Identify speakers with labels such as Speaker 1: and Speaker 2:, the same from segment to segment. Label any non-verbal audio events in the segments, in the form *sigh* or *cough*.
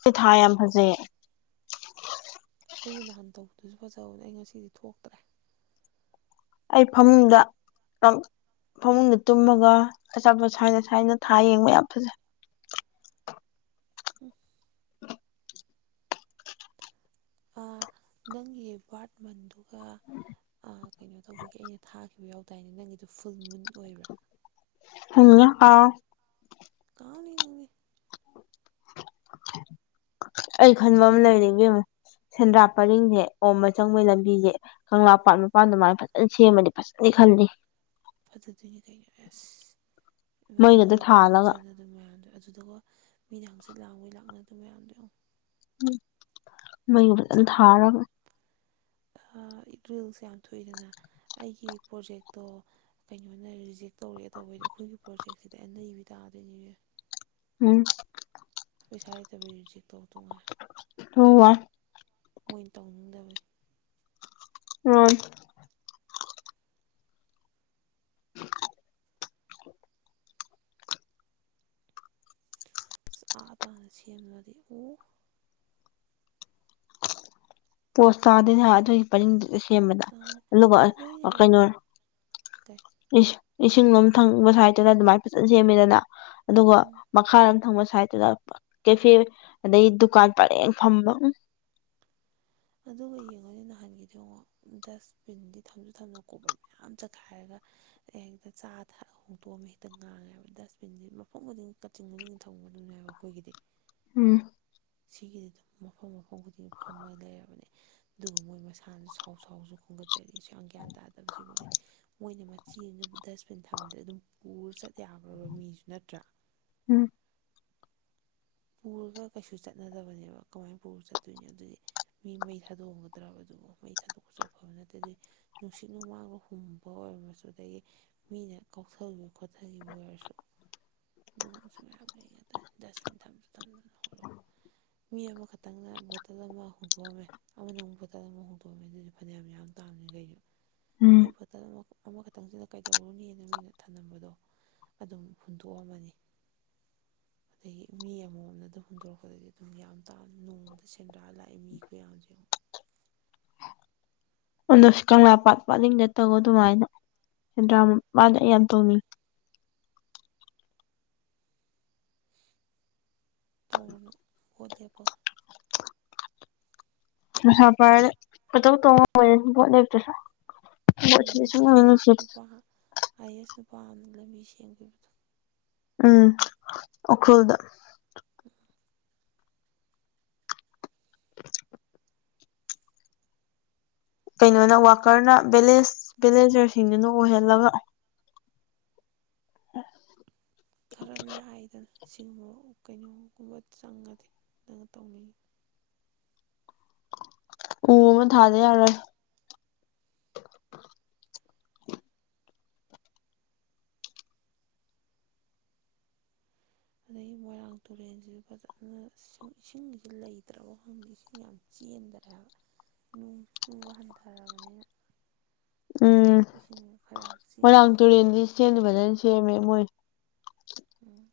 Speaker 1: ꯁꯤ ꯊꯥ ꯌꯥꯝ ꯐꯖꯩ
Speaker 2: ꯑꯩꯒꯤ ꯅꯍꯥꯟ ꯇꯧꯕꯗꯨꯁꯨ ꯐꯖꯕꯅꯦ ꯑꯩ ꯉꯁꯤꯗꯤ ꯊꯣꯛꯇ꯭ꯔꯦ
Speaker 1: ꯑꯩ ꯐꯝꯗ ꯐꯃꯨꯡꯗ ꯇꯨꯝꯃꯒ ꯑꯆꯥꯄꯣꯠ ꯁꯥꯏꯅ ꯁꯥꯏꯅ ꯊꯥ ꯌꯦꯡꯕ ꯌꯥꯝ ꯐꯖꯩ
Speaker 2: ꯎꯝ
Speaker 1: *unintelligible*
Speaker 2: ꯅꯪꯒꯤ ꯕꯥꯠꯃꯟꯗꯨꯒ ꯀꯩꯅꯣ ꯇꯧꯕꯒꯤ ꯑꯩꯅ ꯊꯥꯈꯤꯕ ꯌꯥꯎꯗꯥꯏꯅꯦ ꯅꯪꯒꯤꯗꯣ ꯐꯨꯜ ꯃꯨꯟ ꯑꯣꯏꯕ꯭ꯔꯥ
Speaker 1: ꯑ ꯑꯥ
Speaker 2: ꯀꯥꯅꯤ ꯀꯦ
Speaker 1: ꯑꯩ ꯈꯟꯕ ꯑꯃ
Speaker 2: ꯑꯩꯅ
Speaker 1: ꯂꯩꯅꯤꯡꯕꯃ ꯁꯦꯟꯗ꯭ꯔꯥꯛ ꯄꯔꯤꯡꯁꯦ ꯑꯣꯝꯕ ꯆꯪꯕꯩ ꯂꯝꯕꯤꯁꯦ ꯀꯪꯂꯥ ꯄꯥꯠ ꯃꯄꯥꯟꯗ ꯃꯥꯅ ꯐꯖꯅ ꯁꯦꯝꯃꯗꯤ ꯐꯖꯅ ꯗꯤ ꯈꯪꯅꯤ
Speaker 2: ꯐꯗꯗꯣꯏꯅꯦ ꯀꯩꯅꯣ ꯑꯦꯁ ꯑꯗꯨꯗ
Speaker 1: ꯃꯩꯒꯗ
Speaker 2: ꯋꯥꯋꯥꯛꯀꯤꯡꯒ
Speaker 1: ꯊꯥꯜꯂꯒ
Speaker 2: ꯆꯦꯟꯅꯗꯅ ꯃꯌꯥꯝꯗꯣ ꯑꯗꯨꯗꯨꯒ ꯃꯤꯅ ꯍꯥꯡꯆꯤꯠ ꯂꯥꯡꯕꯩ ꯂꯥꯛꯅ ꯑꯗꯨꯌꯥꯝꯗꯣ
Speaker 1: ꯎ ꯃꯣꯏ ꯐꯖꯅ ꯊꯥꯔꯒ
Speaker 2: ꯔꯤꯜꯁꯦ ꯌꯥꯝ ꯊꯣꯛꯏꯗꯅ ꯑꯩꯒꯤ ꯄ꯭ꯔꯣꯖꯦꯛꯇꯣ ꯀꯩꯅꯣꯅ ꯔꯤꯖꯦꯛ ꯇꯧ ꯇꯧꯔꯛꯦ ꯇꯧꯕꯦꯗ ꯑꯩꯈꯣꯏꯒꯤ ꯄ꯭ꯔꯣꯖꯦꯛꯁꯤꯗꯤ ꯑꯩꯅ ꯏꯕꯤ ꯇꯥꯗꯣꯏꯅꯤꯅꯦꯦ
Speaker 1: ꯎꯝ
Speaker 2: ꯄꯩꯁꯥꯏꯗꯕ ꯇꯧꯣ
Speaker 1: ꯍ ꯋꯥ
Speaker 2: ꯃꯣꯏꯅ ꯇꯧꯅꯤꯡꯗꯕꯅꯤ
Speaker 1: ꯎꯝ ꯎ
Speaker 2: ꯑꯥ ꯇꯥꯅ ꯁꯦꯝꯂꯒꯗꯤ ꯎ
Speaker 1: ꯄꯣꯁꯇꯥꯗ ꯌꯥꯗ ꯄ ꯁꯦꯝꯕꯗ
Speaker 2: ꯇꯥꯗꯦ
Speaker 1: ꯑꯗꯨꯒ
Speaker 2: ꯑꯗꯣ ꯑꯩꯅ ꯍꯥꯏ
Speaker 1: ꯀꯩꯅꯣ
Speaker 2: ꯀꯩ
Speaker 1: ꯏꯁꯤꯡꯂꯣꯝ ꯊꯪꯕꯁꯨ ꯍꯥꯏꯗꯅ ꯑꯗꯨꯃꯥꯏꯅ ꯐꯖꯅ ꯁꯦꯝꯃꯤꯗꯅ ꯑꯗꯨꯒ
Speaker 2: ꯎꯝ
Speaker 1: ꯃꯈꯥ ꯑꯃꯣꯝ ꯊꯪꯕ ꯁꯠꯇꯨꯗ ꯀꯦꯐꯦ ꯑꯗꯩ ꯗꯨꯀꯥꯟ ꯄꯔꯦꯡ ꯐꯝꯕ
Speaker 2: ꯑꯗꯨꯒ ꯌꯦꯡꯉꯨꯅꯦ ꯅꯍꯥꯟꯒꯤ
Speaker 1: *unintelligible*
Speaker 2: ꯗꯁꯕꯤꯟꯗꯤ ꯊꯝꯁꯨ ꯊꯝꯅ ꯀꯣꯕꯔ ꯃꯌꯥꯝ ꯆꯈꯥꯏꯔꯒ ꯑꯩ ꯍꯦꯛꯇ ꯆꯥ ꯍꯣꯡꯗꯣꯛꯑꯝꯃꯦ ꯍꯦꯛꯇ ꯉꯥꯡꯉꯦꯕ ꯗꯁꯕꯤꯟꯁꯦ ꯃꯐꯝ ꯈꯨꯗꯤꯡꯒꯤ ꯀꯛꯆꯤꯡ ꯈꯨꯗꯤꯡꯒꯤ ꯊꯪꯗꯨꯅꯦꯕ ꯑꯩꯈꯣꯏꯒꯤꯗꯤ
Speaker 1: ꯎꯝ
Speaker 2: ꯁꯤꯒꯤꯗꯤ ꯑꯗꯨꯝ ꯃꯐꯝ ꯃꯐꯝ ꯈꯨꯗꯤꯡ ꯐꯝꯃ ꯂꯩꯔꯕꯅꯦ ꯑꯗꯨꯒ ꯃꯣꯏ ꯃꯁꯥꯅꯁꯨ ꯁꯥꯎ ꯁꯥꯎꯁꯨ ꯈꯣꯒꯠꯆꯔꯤ ꯁꯁꯨ ꯌꯥꯝ ꯒ꯭ꯌꯥꯟ ꯇꯥꯗꯕꯕꯁꯤꯕꯨꯑ ꯃꯣꯏꯅ ꯃꯆꯦ ꯑꯃ ꯗꯁꯕꯤꯟ ꯊꯝꯗ꯭ꯔ ꯑꯗꯨꯝ ꯄꯨ ꯁꯠ ꯌꯥꯈ꯭ꯔꯕ ꯃꯤꯁꯨ ꯅꯠꯇ꯭ꯔꯥ
Speaker 1: ꯎꯝ
Speaker 2: ꯄꯨꯔꯒ ꯀꯩꯁꯨ ꯆꯠꯅꯗꯕꯅꯦꯕ ꯀꯃꯥꯏꯅ ꯄꯨꯔ ꯆꯠꯇꯣꯏꯅꯣ ꯑꯗꯨꯗꯤ ꯃꯤ ꯃꯩ ꯊꯥꯗꯣꯛꯑꯒꯗ꯭ꯔꯕꯗ ꯃꯩ ꯊꯥꯗꯣꯛꯄꯁꯨꯐꯕ ꯅꯠꯇꯦ ꯑꯗꯨꯗꯤ ꯅꯨꯡꯁꯤꯠ ꯅꯨꯡꯃꯥꯡꯕ ꯍꯨꯝꯕ ꯑꯣꯏꯔ ꯃꯁꯨꯨ ꯑꯗꯒꯤ ꯃꯤꯅ ꯀꯧꯊꯜꯒꯤ ꯈꯣꯠꯊꯈꯤꯕ ꯑꯣꯏꯔꯁꯨ
Speaker 1: *inaudible*
Speaker 2: ꯑꯗꯨꯒꯁꯨ ꯃꯌꯥꯝ ꯂꯩꯉꯗ ꯗꯁꯕꯤꯟ ꯊꯝꯁꯨ ꯊꯝꯅꯂꯛ ꯃꯤ ꯑꯃꯈꯛꯇꯪꯅ ꯕꯣꯇꯜ ꯑꯃ ꯍꯨꯟꯗꯣꯛꯑꯝꯃꯦ ꯑꯃꯅ ꯑꯃꯨꯛ ꯕꯣꯇꯜ ꯑꯃ ꯍꯨꯟꯗꯣꯛꯑꯝꯃꯦ ꯑꯗꯨꯗꯤ ꯐꯅꯌꯥꯝ ꯌꯥꯝꯗ꯭ꯔꯦ
Speaker 1: *inaudible*
Speaker 2: ꯑꯩ ꯕꯣꯇꯜ ꯑꯃ ꯑꯃꯈꯛꯇꯪꯁꯤꯅ ꯀꯩꯗꯧꯔꯨꯅꯤꯅ ꯃꯤꯅ ꯊꯝꯂꯝꯕꯗꯣ ꯑꯗꯨꯝ ꯍꯨ ꯇꯣꯛꯑꯝ ꯑꯃꯅꯤ ꯑꯗꯒꯤ ꯃꯤ ꯑꯃꯃꯝꯅ ꯑꯗꯨꯝ ꯍꯨꯟꯗꯣꯔꯛꯄꯗꯗꯤ ꯑꯗꯨꯝ ꯌꯥꯝ ꯇ ꯅꯣꯡꯃꯗ ꯁꯦꯟꯗ꯭ꯔꯥ ꯂꯥꯛꯑꯦ ꯃꯤ ꯀꯌꯥꯝꯁꯨꯦ ꯑꯃꯨ
Speaker 1: *inaudible* ꯑꯗꯁꯨ ꯀꯪꯂꯥ ꯄꯥꯠ ꯄꯥꯠꯂꯤꯡꯗ ꯇꯒꯣ ꯑꯗꯨꯃꯥꯏꯅ ꯃꯥ ꯌꯥꯟ ꯇꯣꯃꯤꯅꯤ
Speaker 2: ꯇꯧꯅ ꯜꯂꯤꯕꯣꯜ
Speaker 1: ꯀ ꯇꯉꯣ ꯇꯁ
Speaker 2: ꯀꯩꯅꯣꯒꯤꯗꯤ ꯑꯥꯏ ꯑꯦꯁ ꯅꯨꯄꯥ ꯑꯥꯏ ꯑꯦꯁ ꯅꯨꯄꯥꯅ ꯂꯝꯕꯤ ꯁꯦꯝꯈꯤꯕꯗꯣ
Speaker 1: ꯎꯝ ꯎꯈ꯭ꯔꯨꯜꯗ ꯀꯩꯅꯣꯅ
Speaker 2: ꯈꯔ
Speaker 1: ꯋꯥꯀꯔꯅ ꯚꯦꯂꯦꯖ ꯚꯤꯂꯦꯖꯔꯁꯤꯡꯗꯨꯅ ꯑꯣꯏꯍꯜꯂꯒ ꯎ
Speaker 2: ꯈꯔ ꯂꯥꯏꯗꯅ ꯑꯁꯤꯒꯨꯝꯕ ꯀꯩꯅꯣꯒꯨꯝꯕ ꯆꯪꯉꯗꯤ ꯅꯪ ꯇꯧꯅꯤꯡꯉꯤ
Speaker 1: ꯎ ꯃ ꯊꯥꯗꯦ ꯌꯥꯔ
Speaker 2: ꯑꯗꯩ ꯃꯣꯏꯔꯥꯡ ꯇꯨꯔꯦꯟꯁꯤ ꯐꯖꯅ ꯏꯁꯤꯡꯁꯤ ꯂꯩꯇ꯭ꯔꯕ ꯈꯪꯗ ꯏꯁꯤꯡ ꯌꯥꯝ ꯆꯦꯟꯊꯔꯦ ꯍꯥꯏꯕ ꯅꯣꯡ ꯆꯨꯕ ꯍꯟꯊꯔꯕꯅꯤꯅ
Speaker 1: ꯎꯝ
Speaker 2: ꯏꯁꯤꯡ ꯈꯔ ꯌꯥꯝ ꯆꯦꯜꯂꯗꯤ
Speaker 1: ꯃꯣꯏꯔꯥꯡ
Speaker 2: ꯌꯦꯡꯉꯣ
Speaker 1: ꯇꯨꯔꯦꯟꯗꯤ ꯁꯦꯝꯗ ꯐꯖꯅ ꯁꯦꯝꯃꯦ ꯃꯣꯏꯦ
Speaker 2: ꯎꯝ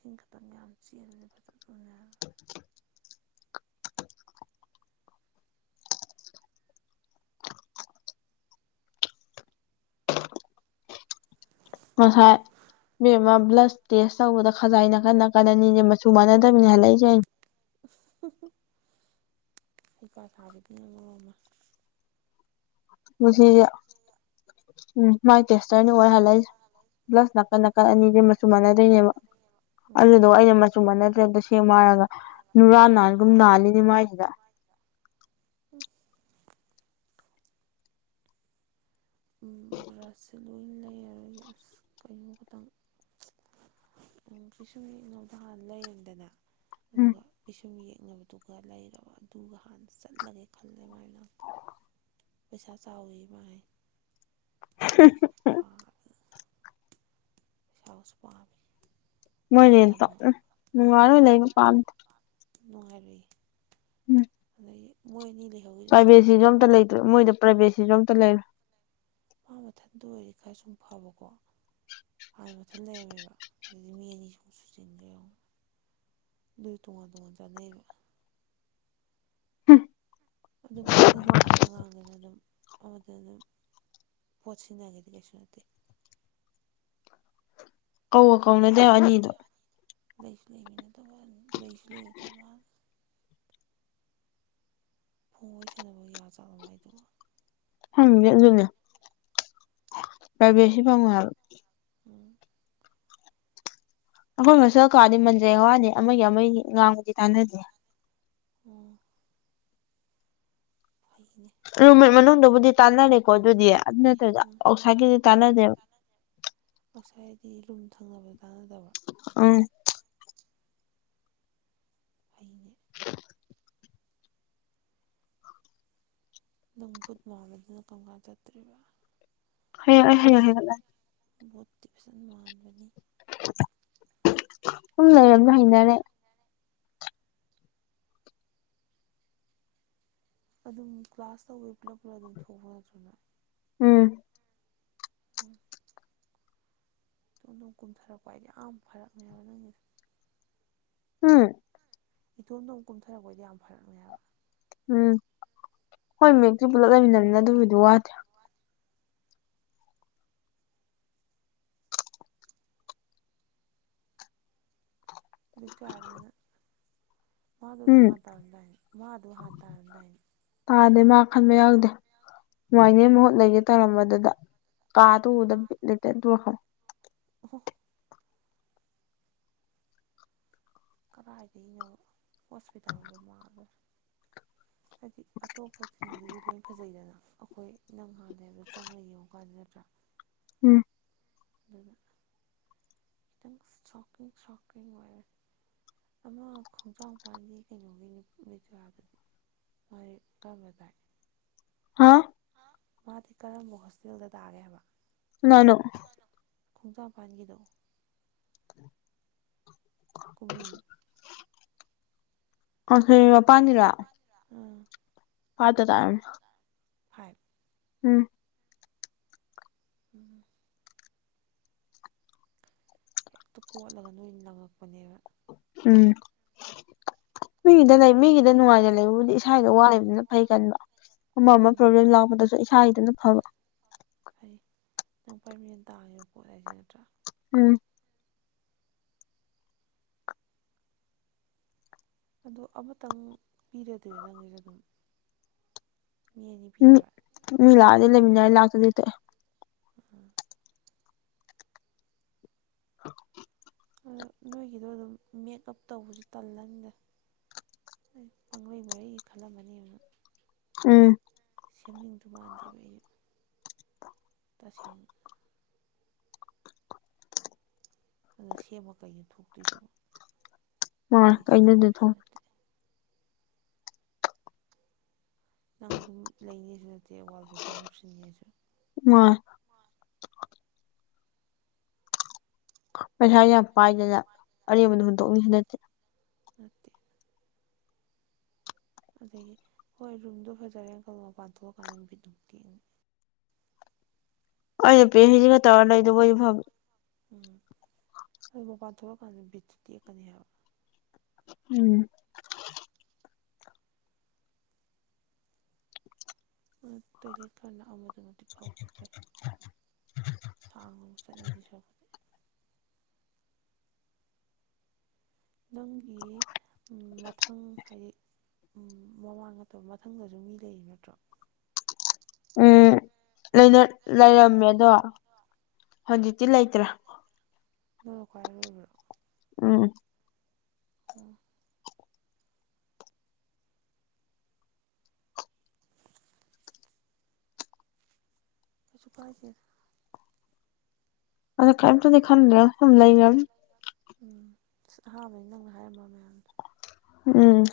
Speaker 2: ꯀ ꯃꯇꯝ ꯆ
Speaker 1: ꯑꯁꯥꯏ ꯃꯦꯝꯃ ꯕ꯭ꯂꯁ ꯇꯦꯁ ꯇꯧꯕꯗ ꯈꯖꯥꯏꯅ ꯀꯟꯅ ꯀꯟꯅꯅꯤꯁꯦ ꯃꯆꯨ ꯃꯥꯟꯅꯗꯕꯅꯤ ꯍꯜꯂꯛꯏꯁꯦ ꯑꯩꯅ
Speaker 2: ꯍꯩꯄꯥ ꯁꯥꯕꯗꯤꯅ ꯃꯣꯡꯃ
Speaker 1: ꯍꯧ ꯎꯝ ꯃꯥꯏ ꯇꯦꯁꯇꯔꯅꯤ ꯑꯣꯏꯍꯜꯂ ꯄ꯭ꯂꯁ ꯅꯥꯀꯟ ꯅꯥꯀꯟ ꯑꯅꯤꯁꯤ ꯃꯆꯨ ꯃꯥꯟꯅꯗꯣꯏꯅꯦꯕ
Speaker 2: ꯑꯃ
Speaker 1: ꯑꯗꯨꯗꯣ ꯑꯩꯅ ꯃꯆꯨꯝ ꯃ ꯅꯠꯇ꯭ꯔꯦꯛꯇ ꯁꯦꯝꯃꯔꯒ ꯅꯨꯨꯔꯥꯟ ꯅꯥꯟꯒꯨꯝ ꯅꯥꯜꯂꯤꯅꯦ ꯃꯥꯏꯁꯤꯗ
Speaker 2: ꯎ ꯕ꯭ꯔꯁꯁꯦ ꯂꯣꯏ ꯂꯩꯔꯔꯗꯤ ꯑꯁ ꯀꯩꯅꯣ ꯈꯇꯪ ꯎꯝ ꯀꯩꯁꯨꯝ ꯌꯦꯅꯗ ꯍꯥꯟꯅ ꯂꯩꯔꯝꯗꯅ
Speaker 1: ꯎꯝ
Speaker 2: ꯑꯗꯨꯒ ꯄꯩꯁꯨꯝꯒꯤ ꯆꯪꯅꯕꯗꯨꯒ ꯂꯩꯔꯕ ꯑꯗꯨꯒ ꯍꯥꯟꯅ ꯆꯠꯂꯒꯦ ꯈꯜꯂꯦ ꯃꯥꯏꯅꯥꯛꯇ ꯄꯩꯁꯥ ꯆꯥꯎꯋꯤ ꯃꯥꯥꯏ
Speaker 1: *unintelligible*
Speaker 2: ꯁꯁꯨ ꯄꯥꯝꯃꯤ ꯃꯥ
Speaker 1: ꯃꯣꯏꯔꯇꯣ ꯎ
Speaker 2: ꯇꯝꯃꯒ
Speaker 1: ꯅꯨꯡꯉꯔꯣꯏ ꯂꯩꯕ ꯄꯥꯝꯗ
Speaker 2: ꯅꯨꯡꯉꯥꯏꯔꯛꯏ
Speaker 1: ꯎꯝ
Speaker 2: ꯃꯣꯏꯅꯤ
Speaker 1: ꯄ꯭ꯔꯥꯏꯚꯦꯠꯁꯤꯁꯨ ꯑꯝꯇ ꯂꯩꯇ꯭ꯔꯦ ꯃꯣꯏꯗ ꯄ꯭ꯔꯥꯏꯚꯦꯠꯁꯤꯁꯨ ꯑꯝꯇ ꯂꯩꯔꯦ
Speaker 2: ꯑꯄꯥ ꯃꯊꯟꯗ ꯑꯣꯏꯔ ꯈꯔ ꯁꯨꯝ ꯐꯕꯀꯣ ꯑꯥ ꯃꯊꯟ ꯂꯩꯃꯦꯕ ꯑꯗꯨꯗꯤ ꯃꯤ ꯑꯅꯤ ꯁ ꯁꯨ ꯆꯟꯈꯦ ꯅꯨ ꯇꯨꯡꯉꯥꯟ ꯇꯣꯡꯉꯥꯟ ꯆꯅꯩꯔ ꯑꯗꯨꯝ ꯃꯥꯆꯈꯤ ꯀꯥꯟꯅ ꯑꯉꯥꯡꯗꯨꯅ ꯑꯗꯨꯝ ꯑꯗꯨꯗ ꯑꯗꯨ ꯄꯣꯠꯁꯤꯟꯅꯒꯦꯗꯤꯒꯦꯁꯨ ꯅꯠꯇꯦ
Speaker 1: ꯀꯧ ꯀꯧꯅꯗꯦ
Speaker 2: ꯂꯩꯁꯨ
Speaker 1: ꯑꯅꯤꯗꯣ
Speaker 2: ꯂꯩꯁꯨ ꯂꯩꯃꯤꯅ ꯇꯧꯕ ꯂꯩꯁꯨ ꯂꯩꯔꯗꯕ ꯃꯥ ꯐꯣꯡꯑꯣꯏ ꯁꯦꯅꯕ ꯌꯥ ꯆꯠ ꯅꯨꯡꯉꯥꯏꯗꯣꯛꯑꯣ
Speaker 1: ꯍꯪ ꯑꯗꯨꯅ ꯄꯥꯏ ꯦꯁꯤꯤ ꯐꯉꯜ
Speaker 2: ꯎꯝ
Speaker 1: ꯑꯩꯈꯣꯏ ꯃꯆꯦꯜ ꯀꯥꯗꯤ ꯃꯟꯖꯩ ꯋꯥꯅꯤ ꯑꯃꯒꯤ ꯑꯃꯒꯤ ꯉꯥꯡꯕꯗꯤ ꯇꯥꯟꯅꯗꯦ
Speaker 2: ꯎ ꯐ
Speaker 1: ꯔꯨꯝꯃꯤꯠ ꯃꯅꯨꯡꯗꯕꯨꯗꯤ ꯇꯥꯟꯅꯔꯦꯀꯣ ꯑꯗꯨꯗꯤ ꯑꯗꯨ ꯅꯠꯇ꯭ꯔꯗ
Speaker 2: ꯎꯝ
Speaker 1: ꯑꯥꯎꯁꯥꯏꯠꯒꯤꯗꯤ ꯇꯥꯟꯅꯗꯦꯕ
Speaker 2: ꯑꯥꯎꯠꯁꯥꯏꯗꯤ ꯂꯨꯝ ꯊꯪꯅꯕ ꯇꯥꯟꯅꯗꯕ
Speaker 1: ꯎꯝ
Speaker 2: ꯍꯥꯏꯅꯦ ꯅꯪ ꯕꯨꯠ ꯃꯥꯜꯂꯗꯅ ꯀꯪꯂꯥ ꯆꯠꯇ꯭ꯔꯤꯕ
Speaker 1: ꯍꯣꯏ ꯍ ꯍꯣꯏ ꯍꯒꯠꯂ
Speaker 2: ꯣꯠꯇꯗꯤꯤ ꯐꯖꯅ ꯃꯥꯟꯕꯅꯤ
Speaker 1: ꯁꯨꯝ ꯂꯩꯔꯝꯗ ꯍꯩꯅꯔꯦ
Speaker 2: ꯑꯗꯨꯝ ꯀ꯭ꯂꯥꯁ ꯇꯧꯕꯋꯤ ꯄꯨꯂꯞ ꯄꯨꯂꯞ ꯑꯗꯨꯝ ꯊꯣꯛꯄ ꯅꯠꯇ꯭ꯔꯅ
Speaker 1: ꯎꯝ
Speaker 2: ꯎꯝ ꯏꯇꯣꯡ ꯑꯗꯨꯣꯡ ꯀꯨꯝꯊꯔꯛꯄ ꯍꯥꯏꯗꯤ ꯌꯥꯝ ꯐꯔꯛꯅꯦꯕ ꯅꯪꯒꯤꯁꯦ
Speaker 1: ꯎꯝ
Speaker 2: ꯏꯇꯣꯟꯝꯗꯣ ꯑꯃꯛ ꯀꯨꯝꯊꯔꯛꯄꯩꯗꯤ ꯌꯥꯝ ꯐꯔꯛꯃꯦꯕ
Speaker 1: ꯎꯝ ꯍꯣꯏ ꯃꯦꯛꯇꯤ ꯄꯨꯂꯞ ꯂꯩꯃꯤꯟꯅꯃꯤꯅ ꯑꯗꯨꯕꯨꯗꯤ ꯋꯥꯗ꯭ꯔꯦ
Speaker 2: ꯅ ꯃꯥꯗꯨꯁꯨ
Speaker 1: ꯎꯝ
Speaker 2: ꯍ ꯇꯔꯝꯗꯥ ꯃꯥꯗꯨ ꯍꯥꯟꯊꯔꯝꯗꯥꯏ
Speaker 1: ꯇꯥꯗꯦ ꯃꯥ ꯈꯟꯕ ꯌꯥꯎꯗꯦ ꯥꯏꯅꯦ
Speaker 2: ꯎꯝ
Speaker 1: ꯃꯍꯨꯠ ꯂꯩꯒꯦ ꯇꯧꯔꯝꯕꯗꯨꯗ ꯀꯥ ꯇꯗ ꯕꯤꯠ ꯂꯤꯇꯦ ꯇ
Speaker 2: ꯍ ꯀꯗꯥꯏꯗꯒꯤꯩꯅꯣ ꯍꯣꯁꯄꯤꯇꯥꯜꯐ ꯃꯥꯥꯡꯂꯣꯏ
Speaker 1: *unintelligible*
Speaker 2: ꯍꯥꯏꯗꯤ ꯑꯇꯣꯞꯄꯁꯤꯡꯗꯨꯗꯤ ꯂꯣꯏ ꯐꯖꯩꯗꯅ ꯑꯩꯈꯣꯏ ꯅꯪ ꯍꯥꯟꯗꯦ ꯍꯥꯏꯕꯗꯣ ꯆꯪꯉꯒ ꯌꯦꯡꯉꯨꯀꯥꯟꯗ ꯅꯠꯇ꯭ꯔꯥ
Speaker 1: ꯎꯝ
Speaker 2: ꯑꯗꯨꯗ ꯈꯤꯇꯪ ꯁꯀꯤ ꯁꯣꯛꯀꯤꯡ ꯑꯣꯏꯔꯔ ꯑꯃ ꯈꯣꯡꯆꯥꯡ ꯃꯄꯥꯟꯗꯤ ꯀꯩꯅꯣꯒꯤꯅꯤ ꯕꯤꯖꯣꯔꯥꯗꯗꯤ ꯍꯣꯏꯀꯗꯥ
Speaker 1: ꯍꯥ
Speaker 2: ꯃꯥꯗꯤ ꯀꯔꯝꯕ ꯍꯣꯁꯇꯦꯜꯗ ꯇꯥꯛꯑꯒꯦ ꯍꯥꯏꯕ
Speaker 1: ꯅꯅꯣ
Speaker 2: ꯈꯣꯡꯖ ꯄꯥꯟꯒꯤꯗꯣ ꯀꯕꯤ
Speaker 1: ꯑꯁ ꯃ ꯄꯥꯟꯅꯤꯔ
Speaker 2: ꯎꯝ
Speaker 1: ꯄꯥꯇ ꯇꯥꯔ
Speaker 2: ꯐꯥꯏꯚ
Speaker 1: ꯎꯝ
Speaker 2: ꯎꯝ ꯍꯦꯛꯇ ꯀꯣꯠꯂꯒ ꯅꯣꯏ ꯂꯪꯉꯛꯄꯅꯦꯕ
Speaker 1: ꯎꯝ ꯃꯤꯒꯤꯗ ꯂꯩ ꯃꯤꯒꯤꯗ ꯅꯨꯡꯉꯥꯏꯅ ꯂꯩꯕꯕꯨꯗꯤ ꯏꯁꯥꯗ ꯋꯥꯂꯤꯕꯅꯤꯅ ꯐꯩ ꯀꯟꯕ ꯑꯃ ꯑꯃ
Speaker 2: ꯎꯝ
Speaker 1: ꯄ꯭ꯔꯣꯕ꯭ꯂꯦꯝ ꯂꯥꯛꯄꯗꯁꯨ ꯏꯁꯥꯒꯤꯗꯅ ꯐꯕ
Speaker 2: ꯐꯩ ꯅꯪ ꯄꯥꯔꯃꯤꯁꯟ ꯇꯥꯡ *inaudible* ꯄꯣꯠ ꯍꯥꯏꯁꯦ ꯅꯠꯇ꯭ꯔꯥ
Speaker 1: ꯎꯝ
Speaker 2: ꯑꯗꯣ ꯑꯃꯇꯪ ꯄꯤꯔꯗꯣꯏꯔꯣ ꯅꯪꯒꯤꯁꯦ ꯑꯗꯨꯝ ꯃꯤ ꯑꯅꯤ ꯄꯤꯔꯔꯣꯏ
Speaker 1: ꯃꯤ ꯂꯥꯛꯑꯗꯤ ꯂꯩꯃꯤꯟꯅꯔꯦ ꯂꯥꯛꯇꯗꯤ ꯇꯣꯛꯑꯦ *unintelligible*
Speaker 2: ꯑ ꯅꯣꯏꯒꯤꯗꯣ ꯑꯗꯨꯝ ꯃꯦꯛꯑꯞ ꯇꯧꯕꯁꯨ ꯇꯜꯂꯅꯤꯗ ꯄꯪꯂꯩ ꯃꯔꯩꯒꯦ ꯈꯜꯂꯝꯃꯅꯤꯕ ꯅꯪ
Speaker 1: ꯎꯝ
Speaker 2: ꯁꯦꯝꯅꯤꯡꯗꯧ ꯃꯥꯟꯗꯦꯕ ꯑꯩꯁꯨ ꯇꯁꯦꯡꯅ ꯑꯗ ꯁꯦꯝꯕ ꯀꯩꯩꯅꯣ ꯊꯣꯛꯇꯣꯏꯁꯤꯕꯣ
Speaker 1: ꯃꯥ ꯀꯩꯅꯣ ꯗꯊꯣ
Speaker 2: ꯅꯪ ꯑꯗꯨꯝ ꯂꯩꯅꯤꯁꯨ ꯅꯠꯇꯦ ꯋꯥꯜ ꯄꯦꯄꯔ ꯅꯞꯁꯤꯟꯒꯦꯁꯨ
Speaker 1: ꯑ ꯄꯩꯁꯥ ꯌꯥꯝ ꯄꯥꯏꯗꯅ ꯑꯔꯦꯝꯕꯗ ꯍꯨꯟꯗꯣꯛ ꯅꯤꯁꯨ ꯅꯠꯇꯦ
Speaker 2: ꯑꯠꯇꯦ ꯑꯗꯒꯤ ꯍꯣꯏ ꯔꯨꯝꯗꯣ ꯐꯖꯔꯦꯅ ꯀꯜꯂꯣ ꯃꯄꯥꯟꯊꯣꯛꯑꯀꯥꯟꯗ ꯕꯤꯠ ꯑꯃꯨꯛ ꯇꯦꯛꯑꯅꯤ
Speaker 1: *inaudible*
Speaker 2: ꯑꯗꯨꯅꯦ ꯕꯤꯠꯁꯨ ꯇꯦꯛꯀꯅꯤ ꯍꯥꯏꯕ
Speaker 1: ꯎꯝ
Speaker 2: ꯎꯝ ꯇꯣꯏꯂꯦꯠ ꯈꯔ ꯅꯛꯑꯝꯃꯗꯤ
Speaker 1: *unintelligible*
Speaker 2: ꯆꯠꯂꯗꯤ *inaudible* ꯅꯪꯒꯤ ꯃꯊꯪ ꯍꯥꯏꯗꯤ ꯎꯝ ꯃꯃꯥꯡ ꯅꯠꯇꯕ ꯃꯊꯪꯗꯁꯨ ꯃꯤ ꯂꯩꯔꯤ ꯅꯠꯇ꯭ꯔꯣ
Speaker 1: ꯎꯝ ꯂꯩꯔꯛ ꯂꯩꯔꯝꯃꯦ ꯑꯗꯣ ꯍꯧꯖꯤꯛꯇꯤ ꯂꯩꯇ꯭ꯔꯦ
Speaker 2: ꯑꯪꯅ ꯈꯋꯥꯏ ꯑꯔꯣꯏꯕꯔꯣ
Speaker 1: ꯎꯝ
Speaker 2: ꯑꯣ ꯀꯩꯁꯨ ꯀꯥꯏꯗꯦꯗ
Speaker 1: ꯑꯗꯣ ꯀꯤꯝꯇꯗꯤ ꯈꯟꯗ꯭ꯔꯦꯗ ꯁꯨꯝ ꯂꯩꯔꯕꯅꯤꯅ
Speaker 2: ꯎꯝ ꯑꯁ ꯑꯍꯥꯟꯕꯗꯤ ꯅꯪꯅ ꯍꯥꯏꯔꯝꯕ ꯃꯌꯥꯝꯗꯣ
Speaker 1: ꯎꯝ